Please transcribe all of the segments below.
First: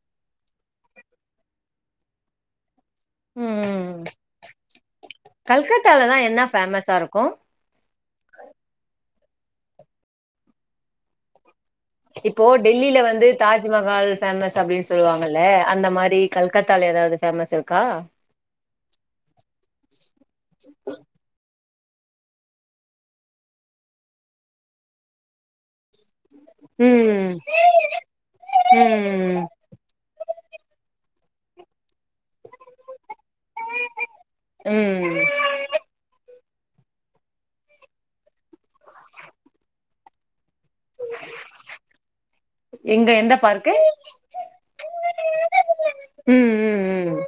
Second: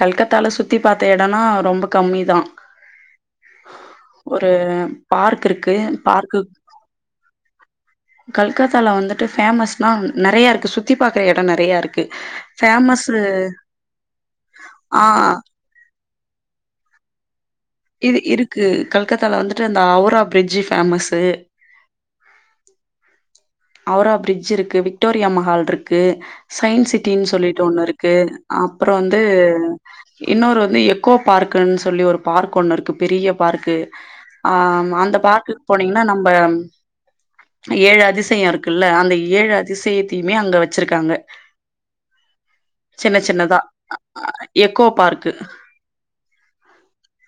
கல்கத்தால சுத்தி பாத்த எடோனா ரொம்ப கம்மிதா ம் ஒரு பார்க் இருக்கு park M S R M ஒ கல்கத்தால வந்துட்டு ஃபேமஸ்னா நெறைய இருக்கு சுத்தி பாக்குற எடம் நெறைய இருக்கு இப்போ டெல்லில ஃபேமஸ்ஸு வந்து தாஜ்மஹால் ஃபேமஸ் அப்டின்னு ஆ சொல்லுவாங்கல்ல அந்த மாரி கல்கத்தால ஏதாது ஃபேமஸ் இருக்கா இருக்கு கல்கத்தால வந்துட்டு அந்த Howrah bridge famous Howrah bridge இருக்கு விக்டோரியா மஹால் இருக்கு சைன் சிட்டினு ம் சொல்லிட்டு ஒண்ணு இருக்கு அப்புறோ வந்து ம் இன்னோரு வந்து எக்கோ பார்க்குன்னு சொல்லி ஒரு பார்க் ஒன்னு இருக் து பெரிய பார்க் ஆ அந்த ம் பார்குக் போனீங்கன்னா நம்ம ஏழு அதிச யோ இருக்குல்ல அந்த ஏழு அதிசயத்தையுமே அங்க வெச் சுருக்காங்க எங்க சின்ன எந்த சின்னதா பார்க்கு அ அ எக்கோ பார்க்கு ம் ம் ம்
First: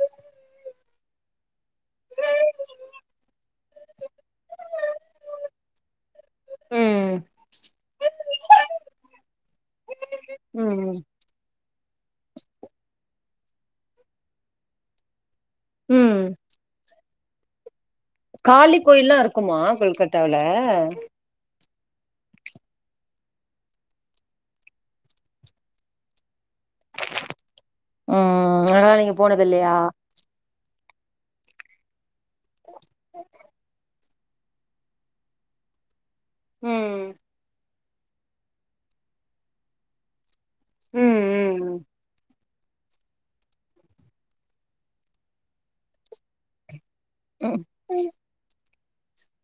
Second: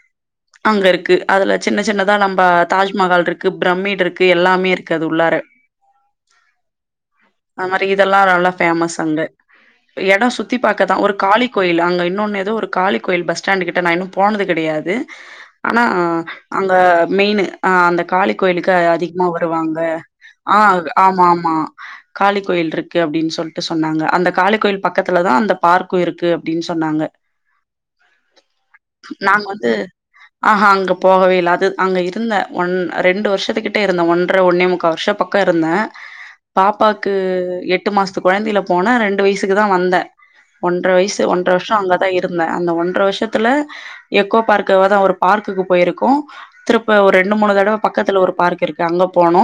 அங்க இருக்கு அதுல சின்ன சின்னதா நம்ம தாஜ்மஹால் இருக்கு பிரமிடு இருக்கு எல்லாமே இருக்கு அது உள்ளார ம் அது மாரி இதெல்லா நல்லா ஃபேமஸ் அங்க எடோ சுத்தி பாக்கதா ம் ஒரு காளி கோயில் அங்க இன்னோன்னு ஏதோ ஒரு காளி கோயில் பஸ் ஸ்டாண்டு கிட்ட நா இன்னோ போனது கெடையாது ஆனா ம் அங்க மெயினு அ அந்த காளி கோயிலுக்கு கோயில்லா அதிகமா இருக்குமா வருவாங்க கொல்கட்டாவுல ஆ ஆமா ஆமா காளி கோயில் இருக்கு அப்டீன்னு சொல்ட்டு சொன்னாங்க அந்த காளி கோயில் பக்கத்துலதா அந்த பார்க்கோ இருக்கு அப்டீன்னு சொன்னாங்க ம் அதனால நீங்க போனது நாங்க வந்து இல்லையா ஆஹா அங்க போகவே இல்ல அத அங்க இருந்த ஒன் ரெண்டு வர்ஷத்துக்கிட்ட இருந்த ஒன்றர ஒன்னே முக்கா வர்ஷோ பக் க்கோ இருந்தே பாப்பாக்கு ம் எட்டு மாசத்து கொழந்தையில போனே ரெண்டு வயசுக்கு தா வந்தே ஒன்றர ம் வயசு ஒன்றர வர்ஷோ ம் அங்கதா இருந்தே அந்த ஒன்றர வர்ஷத்துல எக்கோ பார்க் கிட்டவேதா ஒரு பார்க்குக்கு போயிருக்கோ திருப்ப ஒரு ரெண்டு மூணு ம் தடவ பக்கத்துல ஒரு பார்க் இருக்கு அங்க போனோ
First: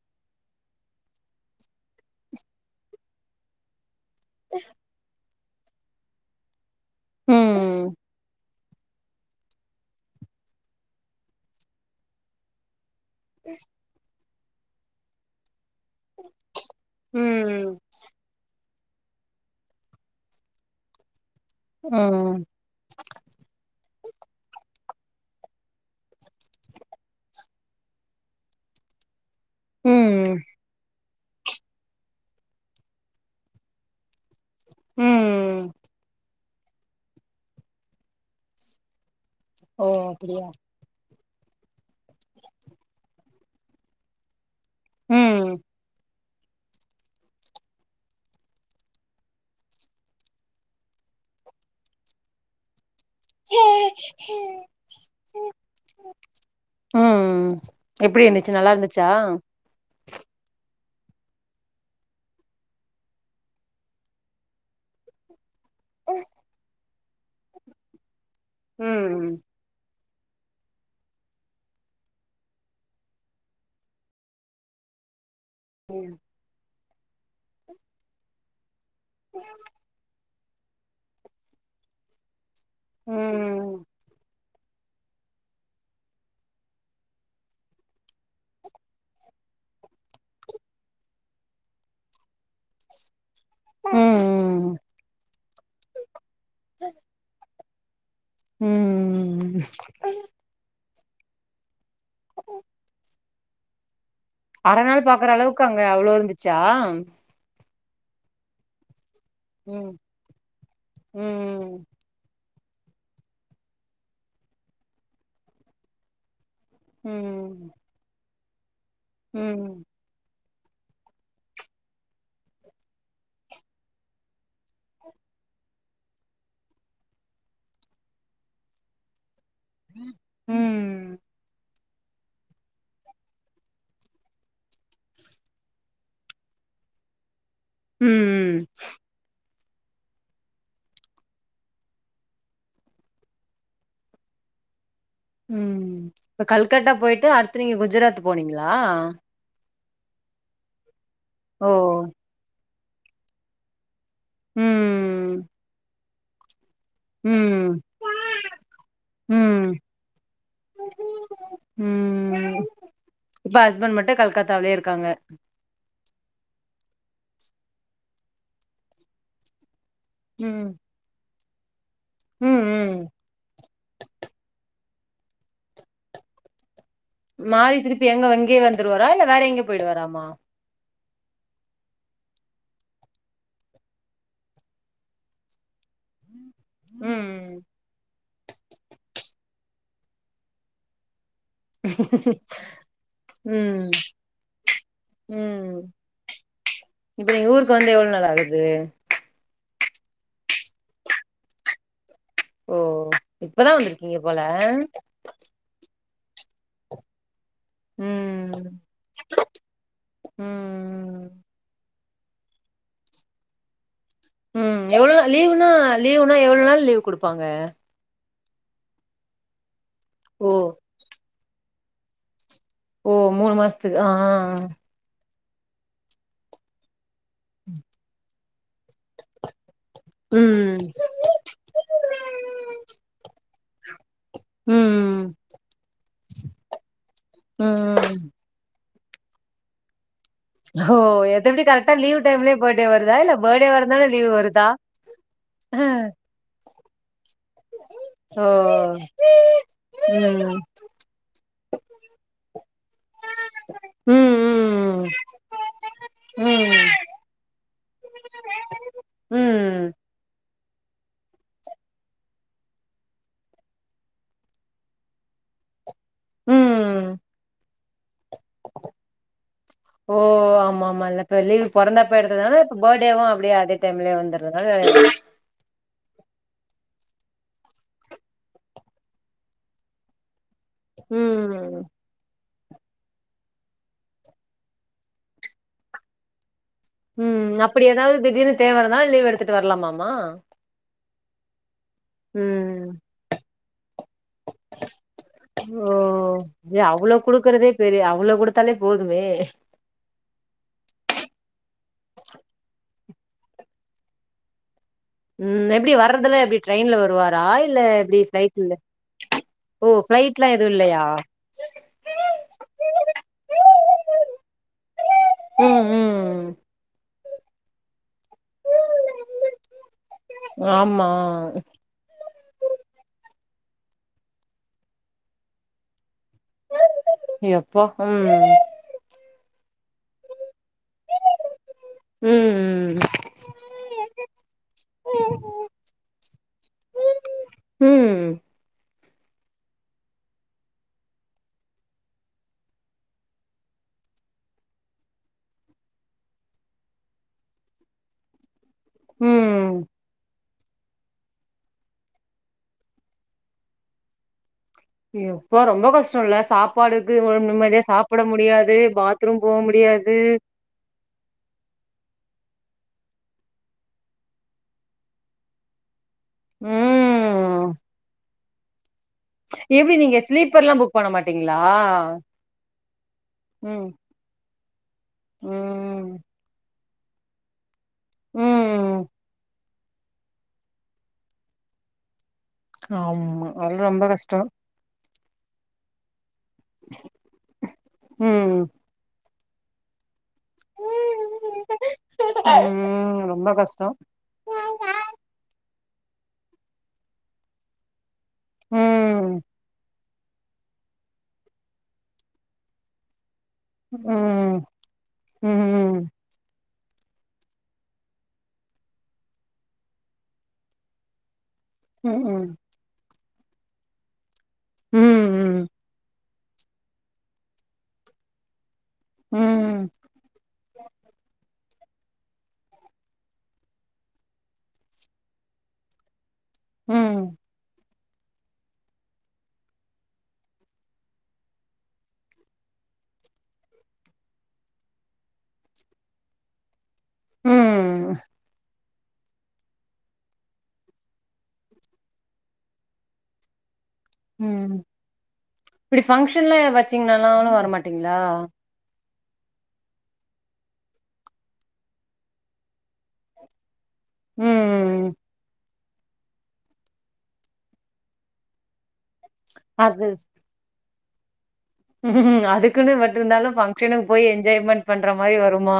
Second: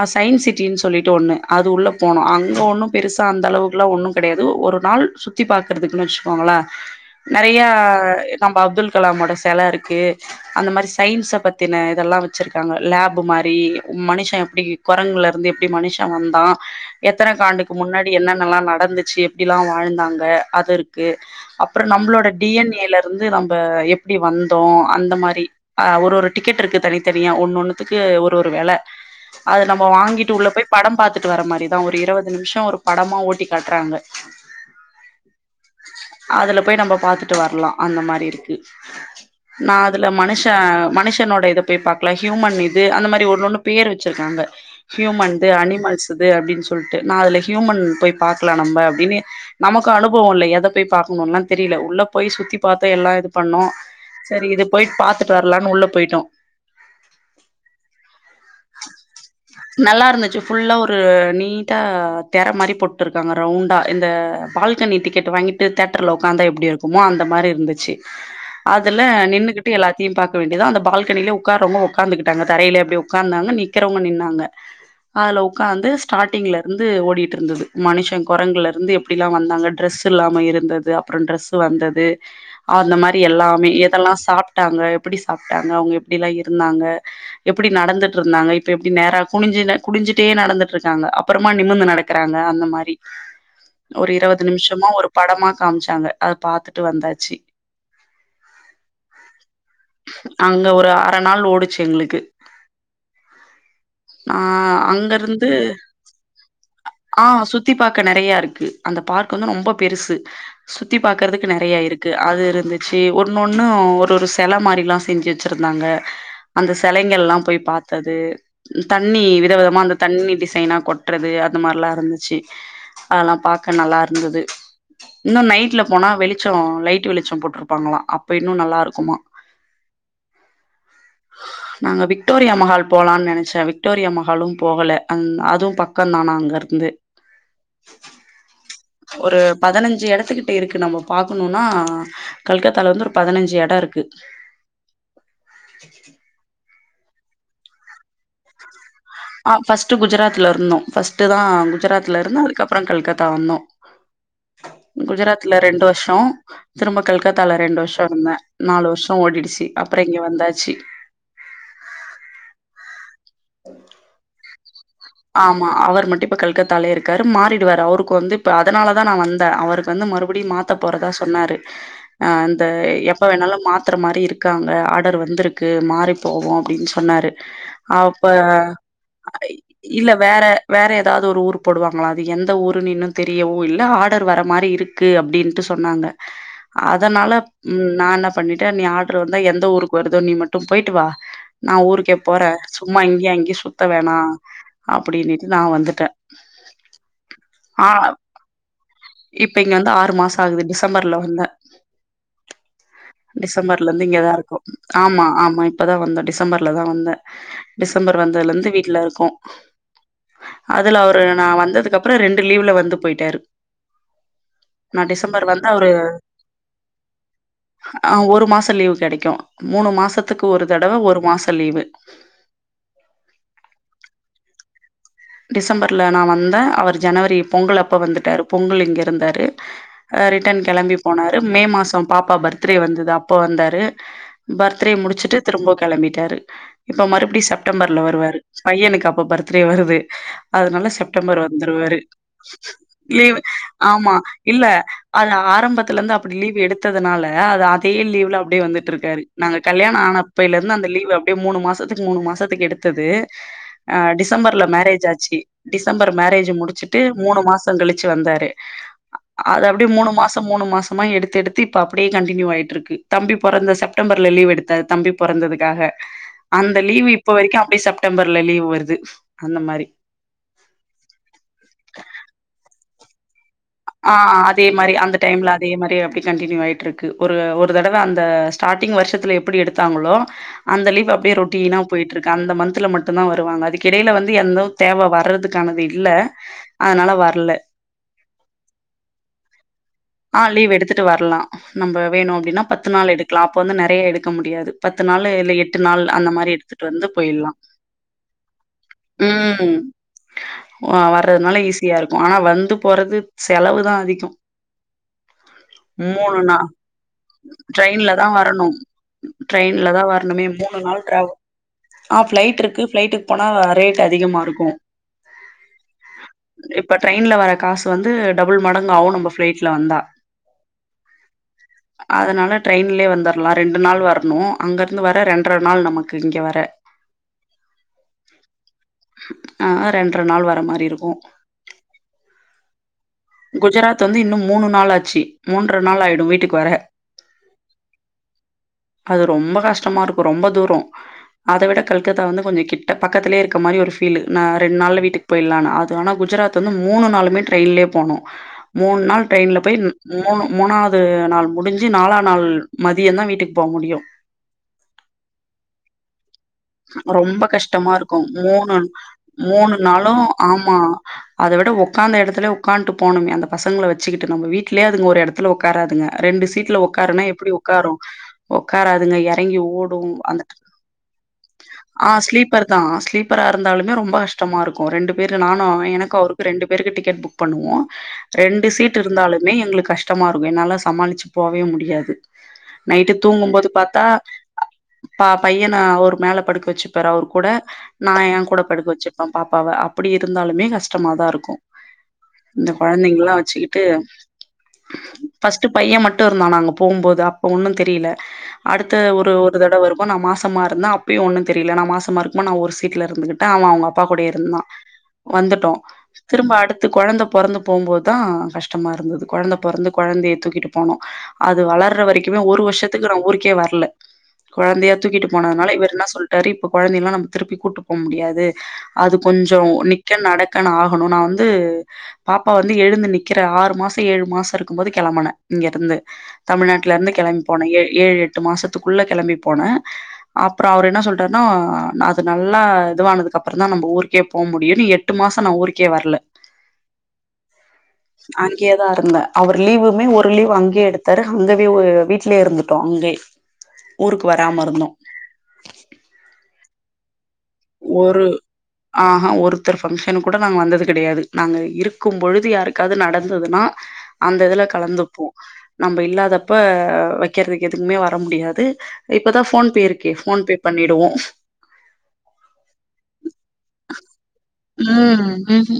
அ சைன் சிட்டின்னு சொல்லிட்டு ஒன்னு அது உள்ள போனோ அங்க ஒன்னோ பெருசா அந்த அளவுக்குலா ஒன்னு கெடையாது ஒரு நாள் சுத்தி பாக்கறதுக்குனு வெச்சுக்கோங்களே நெறையா எ நம்ம அப்துல் கலாமோட செல இருக்கு அந்த மாரி சயின்ஸ பத்தின இதெல்லா வெச்சுருக்காங்க லேப் மாரி மனுஷன் எப்டி கொரங்குல இருந்து எப் டி மனுஷ வந்தா ம் எத்தன காண்டுக்கு ம் முன்னாடி என்னென்னல்லா நடந்துச்சு எப்டிலா வாழ்ந்தாங்க அது இருக்கு அப்பறோ நம்மளோட ம் டி என் ஏல இருந்து நம்ம எப்டி வந்தோ அந்த மாரி ஆ ஒரு ஒரு டிக்கெட் இருக்கு தனித்தனியா ஒன்னு ஒன்னுத்துக்கு ஒரு ஒரு வெல அது நம்ம வாங்கிட்டு ம் உள்ள போய் படம் பாத்துட்டு வர மாரிதா ஒரு இருபது நிம்ஷோ ஒரு படமா ஓட்டி காட்றாங்க உம் அதுல போய் நம்ப பாத்துட்டு வரலா அந்த மாதிரி இருக்கு நா ஓ அதுல மனுஷ அப்டியா மனுஷ னோட இத போய் பாக்கலா ஹியூமன் இது அந்த மாரி ஒன்னு ஒன்னு பேரு வெச்சிருக்காங்க ம் ஹியூமன்து அனிமல்ஸ் தது அப்டீன்னு சொல்லிட்டு நா அதுல ஹியூமன் போய் பாக்கலா நம்ப அப்டீன்னு நமக்கு அனுபவோ இல்ல எத போயி பாக்கணோலா தெரியுல உள்ள போய் சுத்தி பாத்தே எல்லா இது பண்ணோ செரி இது போயிட்டு பாத்துட்டு வரலானு உள்ள போயிட்டோ ம் ம் எப்புடி இருந்துச்சு நல்லா இருந்துச்சா நல்லா இருந்துச்சு ஃபுல்லா ஒரு நீட்டா தெர மாரி போட்டுருக்காங்க ரவுண்டா இந்த பால்கனி டிக்கெட் வாங்கிட்டு தேட்டுர்ல ஒக்காந்தா எப்டி இருக்குமோ அந்த மாரி இருந்துச்சு அதுல ம் நின்னுகிட் சுத்தி எல்லாத்தையு பாக்க வேண்டியதா அந்த பால்கனிலே ஒக்காறவங்க ஒக்காந்துக்கிட்டாங்க தரையில இப்டி ஒக்காந்தாங்க நிக்கறவுங்க நின்னாங்க அதுல ஒக்காந்து ஸ்டார்ட்டிங்ல இருந்து ஓடிட்டு இருந்துது மனுஷ கொரங்குல இருந்து எப்புடிலா வந்தாங்க ட்ரெஸ் இல்லாம இருந்தது அப்புறோ ட்ரெஸு வந்தது அந்த மாரி எல்லாமே ம் எதெல்லா சாப்ட்டாங்க எப்டி சாப்ட்டாங்க அவுங்க எப்டிலா இருந்தாங்க எப்டி நடந்துட்ருந்தாங்க இப்ப எப்டி நேரா குனிஞ்சுனு குனிஞ்சுட்டே நடந்துட்ருக்காங்க அப்புறமா நிமிந்து நடக் இருக்குறாங்க அந்த மாரி ஒரு இருபது ம் நிமிஷமோ ஒரு படமா காமிச்சாங்க அத பாத்துட்டு வந்தாச்சி ம் ம் ம் ம் அங்க ஒரு அர நாள் ஓடுச்சு எங்களுக்கு ஆ அர நாள் அங்க பாக்குற இருந்து அளவுக்கு அங்க அவ்ளோ இருந்துச்சா ஆ சுத் சுத்தி பாக்க நெறைய இருக்கு அந்த பார்க் வந்து ரொம்ப ம் பெருசு சுத்தி பாக்றதுக்கு நெறைய ம் இருக் அது இருந்துச்சு ஒன்னொண்ணு ஒரு ஒரு செல மாரி எல்லா செஞ்சு வச்சிருந்தாங்க அந்த செலைக எல்லா போய் ம் பாத்தது இ தண்ணி வித விதமா ம் அந்த தண்ணி டிசைனா கொட்டுறது அந்த மாரெலா இருந்துச்சு அதெல்லா பாக்க நல்லா ருந்தது இன்னு நைட்ல போனா வெளிச்சோ லைட் வெளிச்சோ போட்டுருப்பாங்களா அப்ப இன்னு நல்லா இருக்குமா ம் நாங்க விக்டோரியா மஹால் போலான்னு நெனச்சே விக்டோரியா மஹாலு போகலை அந் அதுவு பக்கந்தானா அங்கருந்து ம் ஒரு பதினஞ்சு எடத்துக்கிட்ட இருக்கு நம்ம பாக்கணுனா கல்கத்தால வந்து ஒரு பதினஞ்சு எடோ இருக்கு ம் இப்ப கல்கட்டா போயிட்டு அடுத்த நீங்க குஜராத் போனீங்களா ஆ ஃபஸ்ட்டு குஜராத்ல இருந்தோ ஃபஸ்ட்டு தா ஓ குஜராத்ல இருந்தோ அதுக்கப்பறோ கல்கத்தா வந்தோ ம் குஜராத்ல ரெண்டு வருஷோ திரும்ப கல்கத்தால ரெண்டு ம் வருஷோ இருந்தே நாலு வருஷோ ஓடிடுச்சு ம் அப்பறோ இங்க வந்தாச்சி ம் இப்ப ஹஸ்பண்ட் மட்டு கல்கத்தாவேலயே இருக் ஆமா அவர் மட்டு இப்ப கல்கத்தாலேயே இருக்காரு மாறிடுவாரு அவருக்கு வந்து இப்ப அதனாலதா நா வந்தே அவரு வந்து மறுபடியு ம் மாத்த போறதா சொன்னாரு அ ம் அந்த ம் எப் இப்ப வேணாலு மாத்துற மாரி இருக்காங்க ஆர்டர் வந்திருக்கு மாறி போவோ அப்டின்னு சொல் பண்ணாரு மாறி திருப்பி அப்ப எங்க இங்கயே வந்துருவாரா இல்ல அ வேற எங்கயோ இல்ல போயிடுவாராமா வேற வேற எதாவது ஒரு ஊர் போடுவாங்களா அது எந்த ஊருனு இன்னு தெரியவு இல்ல ஆர்டர் வர மாரி இருக் கு அப்டின்ட்டு சொன்னாங்க அதனால ம் நா என்ன பண்ணிட்டே நீ ஆர்டர் வந்தா எந்த ஊருக்கு வருதோ நீ மட்டு போயிட்டு வா நா ஊருக்கே போறே சும்மா இங்கையு அங்கையு சுத்த ம் வேணா ம் இப்ப நீங்க ஊருக்கு ஆ வந்து எவ்ளோ நாள் ஆகுது இப்ப இங்க வந்து ஆறு மாசோ ஆகுது டிசம்பர்ல வந்தே ஓ இப்பதா டிசம்பர்ல இருந்து வந்திருக்கீங்க இங்கதா போல இருக்கோ ஆமா ஆமா இப்பதா வந்தே டிசம்பர்ல தா வந்தே டிசம்பர் வந்ததுல இருந்து ம் வீட்ல இருக்கோ அதுல அவரு ம் நா வந்ததுக்குப்பறோ ரெண்டு லீவ்ல வந்து போயிட்டாரு ம் நா எவ்ளோ டிசம்பர் லீவ்னா வந்தா அவரு லீவ்னா எவ்ளோ நாள் லீவ் குடுப்பாங்க ஆ ஒரு மாசோ லீவு கெடைக்கு மூணு மாசத்துக்கு ஓ ஒரு தடவ ஒரு மாசோ லீவு ஓ மூணு மாஸ்த்துக்கு ஆ ஆ டிசம்பர்ல நா வந்தே அவர் ஜனவரி பொங்கல் அப்ப வந்துட்டாரு பொங்கல் இங்க இருந்தாரு ஆ ரிட்டன் ம் கெளம்பி போனாரு மே மாசோ பாப்பா பர்த்டே வந்து அப்போ வந்தாரு பர்த்டே ம் முடிச்சிட்டு திரும்ப கெளம்பிட்டாரு இப்ப மறுபடியு செப்டம்பர்ல ம் வருவாரு பையனுக்கு அப்ப பர்த்டே வருது அதுனால ஓ செப்டம்பர் எது எப்டி கரெக்டா வந்துருவாரு லீவ் டைம்லயே பர்த்டே வருதா இல்ல லீவ் பர்த்டே வரதுனால ஆமா லீவ் இல்ல வருதா அது ஆரம்பத்துல இருந்து அப்டி லீவ் எடுத் ததுனால அது அதே லீவ்ல ஓ அப்டியே வந்துட்டு இருக்காரு நாங்க கல்யாண ஆன அப்பைலே ம் இருந்து அந்த லீவ் அப் டியே மூணு மாசத்துக்கு மூணு மாசத்துக்கு எடுத்தது அ ம் டிசம்பர்ல மேரே ம் ஜாச்சி டிசம்பர் மேரேஜ் ம் முடிச்சிட்டு மூணு மாசோ கழிச்சி வந்தாரு அது அப்டியே ம் மூணு மாசோ மூணு மாசமா எடுத்து எடுத்து இப்ப அப்டியே கண்டினியூ ஆய்ட்ருக்கு தம்பி பொறந்த செப் டம்பர்ல லீவ் எடுத்த தம்பி பொறந்ததுக்காக அந்த ம் லீவு இப்ப வரைக்கு அப்டியே செப்டம்பர்ல லீவ் வருது அந்த மாரி ஓ ஆமா ஆமால்ல இப்ப லீவு பொறந்தப்ப எடுத்ததுனால இப்ப பேடேவு அப்டியே அது ஆ அதே மாரி அந்த டைம்ல அதே மாரியே அப்டி கண்டினியூ ஆய்ட்ருக்கு ஒரு ஒரு தடவ அந்த ஸ்டாடிங் வருஷத்துல எப்புடி எடுத்தாங்களோ அந்த லீவ் அப்டியே ரொட்டீனா ம் போய்ட்ருக்கு அந்த மன்த்ல மட் டுந்தா வருவாங்க அதுக்கெடைல வந்து எந்தோ தேவ வர்றதுக்கானது இல்ல அதுனால வர்ல ம் அப்டி எதாவது தீடீர்னு தேவ இருந்தா லீவ் எடுத்துட்டு வர்லாமாம்மா ஆ லீவ் எடுத்துட்டு வர்லா நம்ப வேணு அப்டினா ம் பத்து நாள் எடுக்லா அப்ப வந்து நெறைய எடு க்க முடியாது பத்து நாளு இல்ல எட்டு ஓ நாள் அந்த மாரி எடுத்துட்டு வந்து போயில்லா த்தாலே போதுமே ஆ வர்றதுனால ஈஸியா இருக்கு ஆனா வந்து போறது செலவுதா அதிகோ ம் எப்டி வர்றதுலா மூணு நா எப்டி ட்ரெயின்ல வருவாரா இல்ல எப்டி ஃப்ளைட்டுல்ல ட்ரெயின்லதா வர்ணுமே மூணு நாள் ட்ரவோ ஆ ஃப்ளைட்ருக்கு ஃப்ளைட்டுக் போனா ரேட் அதிகமா இருக்கு ம் ம் இப்ப ட்ரெயின்ல வர காசு வந்து டபுள் மடங் ஆகு நம்ம ஃப்ளைட்ல வந்தா ஆமா அதுனால ட்ரெயின்லே வந்துர்லா ரெண்டு நாள் வர்ணு அங்க இருந்து வர ரெண்ற நாள் நமக்கு இங்க வர எப்பா ம் ஆக ரெண்ற நாள் வர மாரி இருக்கு ம் ம் குஜராத் வந்து இன்னு மூணு நாள் ஆச்சு மூன்ற நாள் ஆய்டு வீட்டுக் வர ம் அது ரொம்ப கஷ்டமா இருக்கு ரொம்ப தூரோ அத விட கல்கத்தா வந்து கொஞ்சோ கிட்ட பக்கத்துலே இருக்க மாரி ஒரு ஃபீலு நான் ரெண் நாள்ல வீட்டுக் போய்ல்லானு அது ஆனா குஜராத் வந்து மூணு நாளுமே ட்ரெயின்லே போனு மூண் நாள் ட்ரெயின்ல ம் போய் மூணு மூணாவ்து நாள் முடிஞ்சு நாளான் நாள் மதியந்தா வீட்டுக் போ முடியு எப்பா ரொம்ப கஷ்டோல்ல சாப் பாடு இது ரொம்ப நிம்மதியா கஷ்டமா சாப்புட இருக்கும். முடியாது பாத்ரூம் போக முடியாது நாளும் ஆமா அதவிட ஒக்காந்த எடத்துல ஒக்கான்ட்டு போனுமே அந்த பசங்ள வச்சுக்கிட்டு நம்ம வீட்லே அதுங்க ஒரு எடத்துல ஒக்காராதுங்க ரெண்டு சீட்ல ஒக்காருனா எப்டி ம் உக்காரு ஒக்காராதுங்க எறங்கி ஓடு அந்த அப்டியலா புக் பண்ண மாட்டீங்ளா ஆ ஸ்லீப்பர் தா ஸ்லீப்பரா ம் இருந்தாலுமே ரொம்ப கஷ்டமா இருக்கு ரெண்டு பேரு நானு எனக்கு ம் அவுரு ரெண்டு பேருக்கு டிக்கெட் புக் பண்ணுவோ ரெண்டு ம் சீட் இருந்தாலுமே எங்ளுக் கஷ் டமா இருக்கு என்னால்லா சமாளிச்சு போவே முடியாது நைட்டு ஆமா தூங்கும்போது அதெல்லா பாத்தா ரொம்ப கஷ்டோ பா பையன அவரு மேல படுக்க வச்சுப்பாரு அவரு கூட நான் ஏன் ம் கூட படுக்க வச்சு ப்ப பாப்பாவ அப்புடி இருந்தாலுமே கஷ்டமாதா இருக்கு இந்த ம் கொழந்தைங்குளா ரொம்ப வச்சுக்கிட்டு கஷ்டோ ஃபஸ்ட்டு பையன் மட்டு இருந்தா நாங்க போம்போது அப்ப ஒன்னு தெரில அடுத்த ஒரு ம் ஒரு தடவருப்போ நா மாசமா இருந்த அப்பயு ஒன்னு தெரில நான் மாசமா இருக்மோ நான் ஒரு சீட்ல இருந்துகி ட்ட அவன் அவ்ங்க அப்பா கூடயே ம் இருந்தான் வந்துட்டோ ம் திரும்ப அடுத்து கொழந்த பொறந்து போம்போதுதா கஷ்டமா இருந்தது கொழந்த பொறந்து கொழந்தைய தூக்கிட்டு போனோ அது வளர்ற ம், வரைக்குமே ம். ஒரு வருஷத்துக்கு நா ஊருக்கே வர்ல கொழந்தையா தூக்கிட்டு ம், போனதுனால இவர் சொல்டாரு இப்ப குழந்தையல்லா நம்ம திருப்பி கூப்ட்டு போக முடியாது அது கொஞ்ஜோ ம். நிக்கன்னு நடக்கன்னு ஆகணு நா வந்து பாப்பா வந்து எழுந்து நிக்கிறா ஆறு மாசோ ஏழு மாசோ இருக்கும்போது கெளம்பன இங்க இருந்து தமிழ்நாட்டுல இருந்து ம், கெளம்பி போன ஏழு எட்டு மாசத்துக்குள்ள கெளம்பி போன அப்றோ அவரு என்ன சொல்டாருனா அது நல்லா இதுவானதுக்கு அப்றோந்தா நம்ப ஊருக்கே போக முடியுனு எட்டு மாசோ நா ஊருக்கே வர்ல ம், அங்கேய இருன்ட் தா இருந்த அவர் லீவுமே ஒரு லீவ் அங்கய எடுத்தாரு அங்கய வீட்லயே இருந்துட்டோ அங்கயே ஊருக்கு வராம ம் இருந்தோம். இப்டி பங்க்ஷன்லா வெச்சீங்னா நானு வர ஒரு ஆஹ ஒருத்தர் ஃபங்க்ஷனுக்கு கூட நாங்க வந்தது கெடையாது நாங்க இருக்கும் பொழுது யாருக்காவ்து நடந்ததுனா அந்த இதுல ம். கலந்துப்போ நம்ம இல்லாதப்ப வெக்கிறதுக்கு எதுக்குமே வர முடியாது இப்பதா ஃபோன்ஃபே அது இருக்கே ஃபோன்ஃபே பண்ணிடுவோ அதுக்குன்னு மட்டு இருந்தாலு பங்க்ஷனுக்கு போயி என்ஜாய்மெண்ட் பண்ற மாரி வருமா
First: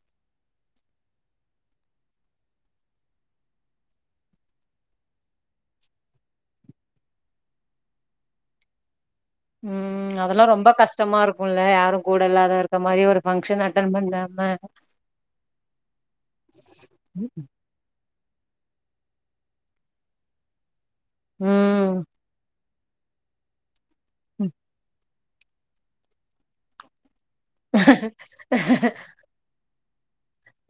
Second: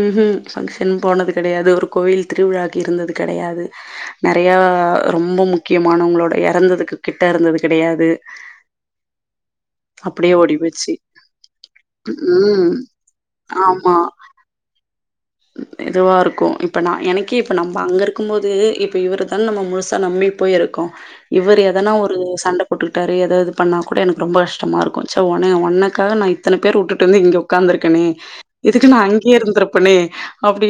ம் ம் ஃபங்க்ஷன் போனது கெடையாது ஒரு கோயில் திருவிழாக்கு இருந்தது கெடையாது நெறைய ரொம்ப முக்கியமானவங்களோட எறந்ததுக்கு கிட்ட இருந்தது கெடையாது அப் அதெல்லா ரொம்ப கஷ்டமா இருக்குல யாரும் கூட இல்லாத ம். இருக்க மாரி ஒரு பங்க்ஷன் அட்டன் பண்ணாம எதுவா இருக்கு இப்ப நா எனக்கே இப்ப நம்ப அங்க இருக் இருக்கும் போது இப்ப இவர தான நம்ம முழுசா நம்பி போயி இருக்கோ இவர் எதனா ம். ஒரு சண்ட போட்டுக்கிட்டாரு ஏதாவது பண்ணா கூட எனக்கு ரொம்ப கஷ்டமா இருக்கோ ச்சே ஒன்னக்காக நா இத்தன பேர வுட்டுட்டு வந்திங்கே உக்காந்துருக்கனே இதுக்கு நா அங்க கையே இருந்திருப்பேனே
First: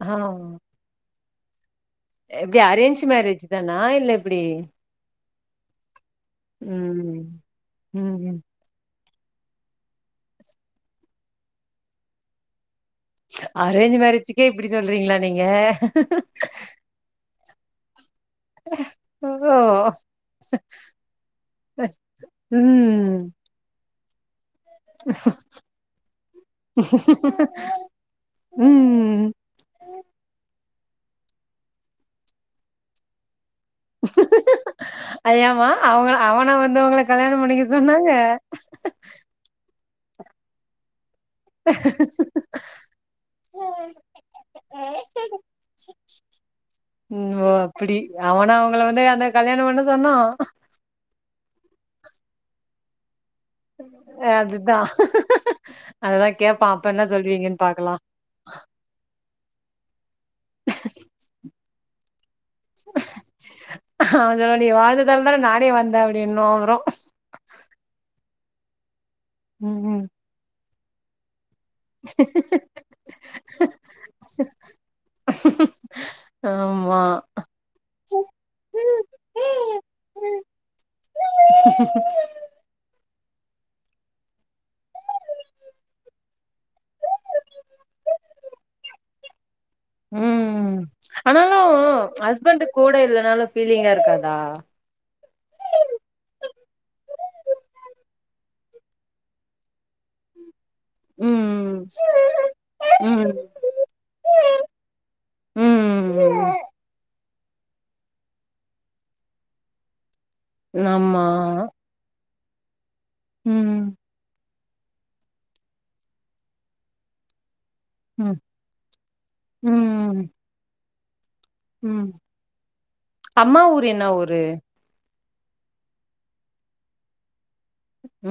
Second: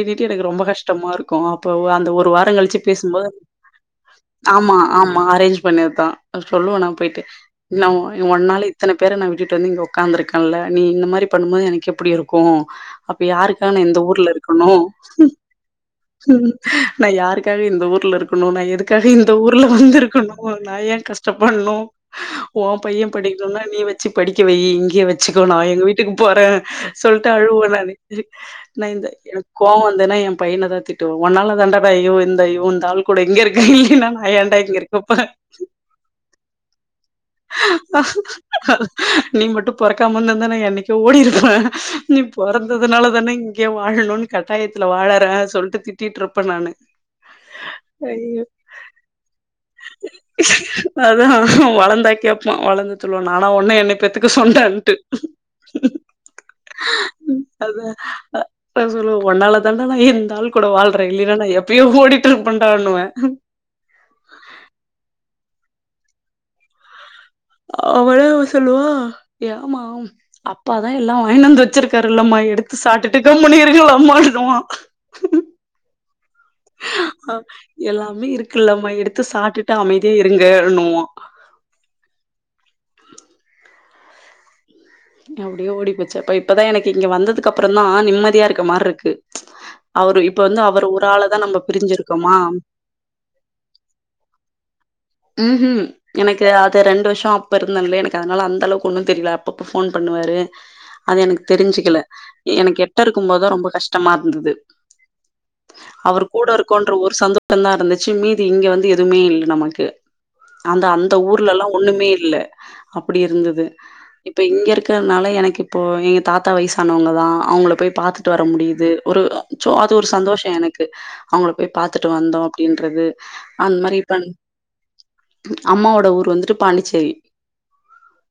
ஆ. எனக்கு ரொம்ப கஷ்டமாருக்கு அப்ப அந்த ஒரு வாரோ எப்டி கழிச்சி அரேஞ்ச் பேசும்போது மேரேஜ் தானா? இல்ல எப்டி? ஆம்மா ஆம்மா அரேஞ்ச் பண்ணதுதா சொல்லுவே நா போயிட்டு ம். நா ஒ ம். ஒன்னாள இத்தன பேர நா விட்டுட்டு வந்து இங்க உக்காந்துருக்கேன்ல நீ இந்த மாரி பண்ணும்போது எனக் எப்டி இருக்கோ அப்ப யாருக்கான அரேஞ்ச் இந்த ஊர்ல இருக் மேரேஜ்க்கே இப்டி சொல்றீங்ளா நீங்க ம் நா யாருக்காக இந்த ஊர்ல இருக் ருக்கணு நா எதுக்காக ஓ இந்த ஊர்ல வந்திருக்கணு நா ஏ கஷ்டப்படணு ஓம் பைய ம் படிக்ணுனா நீ வெச்சு படிக்க வை இங்கயே வெச்சுக்கோ நா எங்க வீட்டுக் போறன்னு சொல்ட்டு அழுவே நானு ம் எனக் கோவோ வந்துன்னா ஏ பையன தா திட்டுவ ஒன்னால தாண்டா இந்த ஐயோ இந்த ஆள் கூட இங்க இருக்க இல்லைன்னா நயாண்டா இங்க இருக்கப்போறே அவுங்க அவன வந்துவங்களுக் நீ மட்டு பொறக்காமருந்துந்தா நா என்னைக்கு ஓடிருப்ப நீ பொறந்ததுனால தானே இங்கே வாழணுனு கட்டாயத்துல வாழறே சொல்ட்டு திட் டிட்றுப்பன் நானு ஓ அப்டி ஐயோ அவனா உங்ள வந்து அந்த கல்யாணம் பண்ண சொன்னா அதா வளந்தா கேப்பா வளந்து சொல்லுவா நானா ஒன்னய என்னய் பெத்துக்க சொன்னேன்ட்டு அததா கேப்பா அப்போ என்ன சொல்வீங்கன் பாக்லா இனா சொல்லுவே ஒன்னால தாண்டா நா இந்த ஆள் கூட வாழ்றே இல்லினா நா எப்பியோ ஓடிட்ருபேன்டானுவே அவ சொல்லுவா நீ வாழ்ந்ததால் தானே நானே வந்தே அப்டின்னுவா அப்றோ அவ என்ன தெரிமா சொல்லுவா ஏம்மா ம் அப்பாதா எல்லா வாங்னுவந்து வச் சுருக்காரு இல்லம்மா எடுத்து சாப்டுட்டு கம்முனு இருங்கலாம்மான்றுவா ஆமா அ எல்லாமே இருக்குல்லமா எடுத்து சாப்டுட்டு அமைதியா இருங்கன்னுவா அப்டியே ஓடி போச்சு அப்ப இப்பதா எனக்கு இங்க வந்ததுக்கு அப்றந்தா நிம்மதியா இருக்க மார்ருக்கு அவரு இப்ப வந்து ம் அவரு ஒரு ஆளத நம்ம ஆனாலு பிரிஞ்சிருக்கோமா ஹஸ்பண்ட் கூட இல்லனாலு ஃபீலிங்கா இருக்காதா ம் ஹ் எனக்கு அது ரெண்டு வர்ஷோ அப்ப இர்ந்தேல்லே எனக்கு அதனால அந்த அளவுக்கு ஒண்ணு தெரில அப்பப்ப ஃபோன் பண்ணுவாரு அது எனக்கு ம் தெரிஞ்சுக்கல எனக்கு எட்ட இருக்கும் ம் போதுதா ரொம்ப கஷ்டமா இருந்துது ம் அவர் கூட ம் இருக்கோன்ற ஒரு சந்தோசந்தா இருந்துச்சு மீதி இங்க வந்து எதுவுமே இல்ல நமக்கு அந்த அந்த ஆமா ஊர்லல்லா ஒண்ணுமே இல்ல அப்டி இருந்துது ம் இப் இப்ப இங்க இருக்கற்னால எனக்கு இப்போ எங்க தாத்தா வயசானவங்கதா அவுங்ள போய் பாத்துட்டு ம் வர முடியுது ஒரு சோ அது ஒரு ம் சந்தோஷோ எனக்கு அவுங் போய் ம் பாத்துட்டு வந்தோ அப்டின்றது அம்மா ஊர் அந்மாரி என்ன இப்ப ஊரு அம்மாவோட ஊர் வந்துட்டு பாண்டிச்சேரி ம்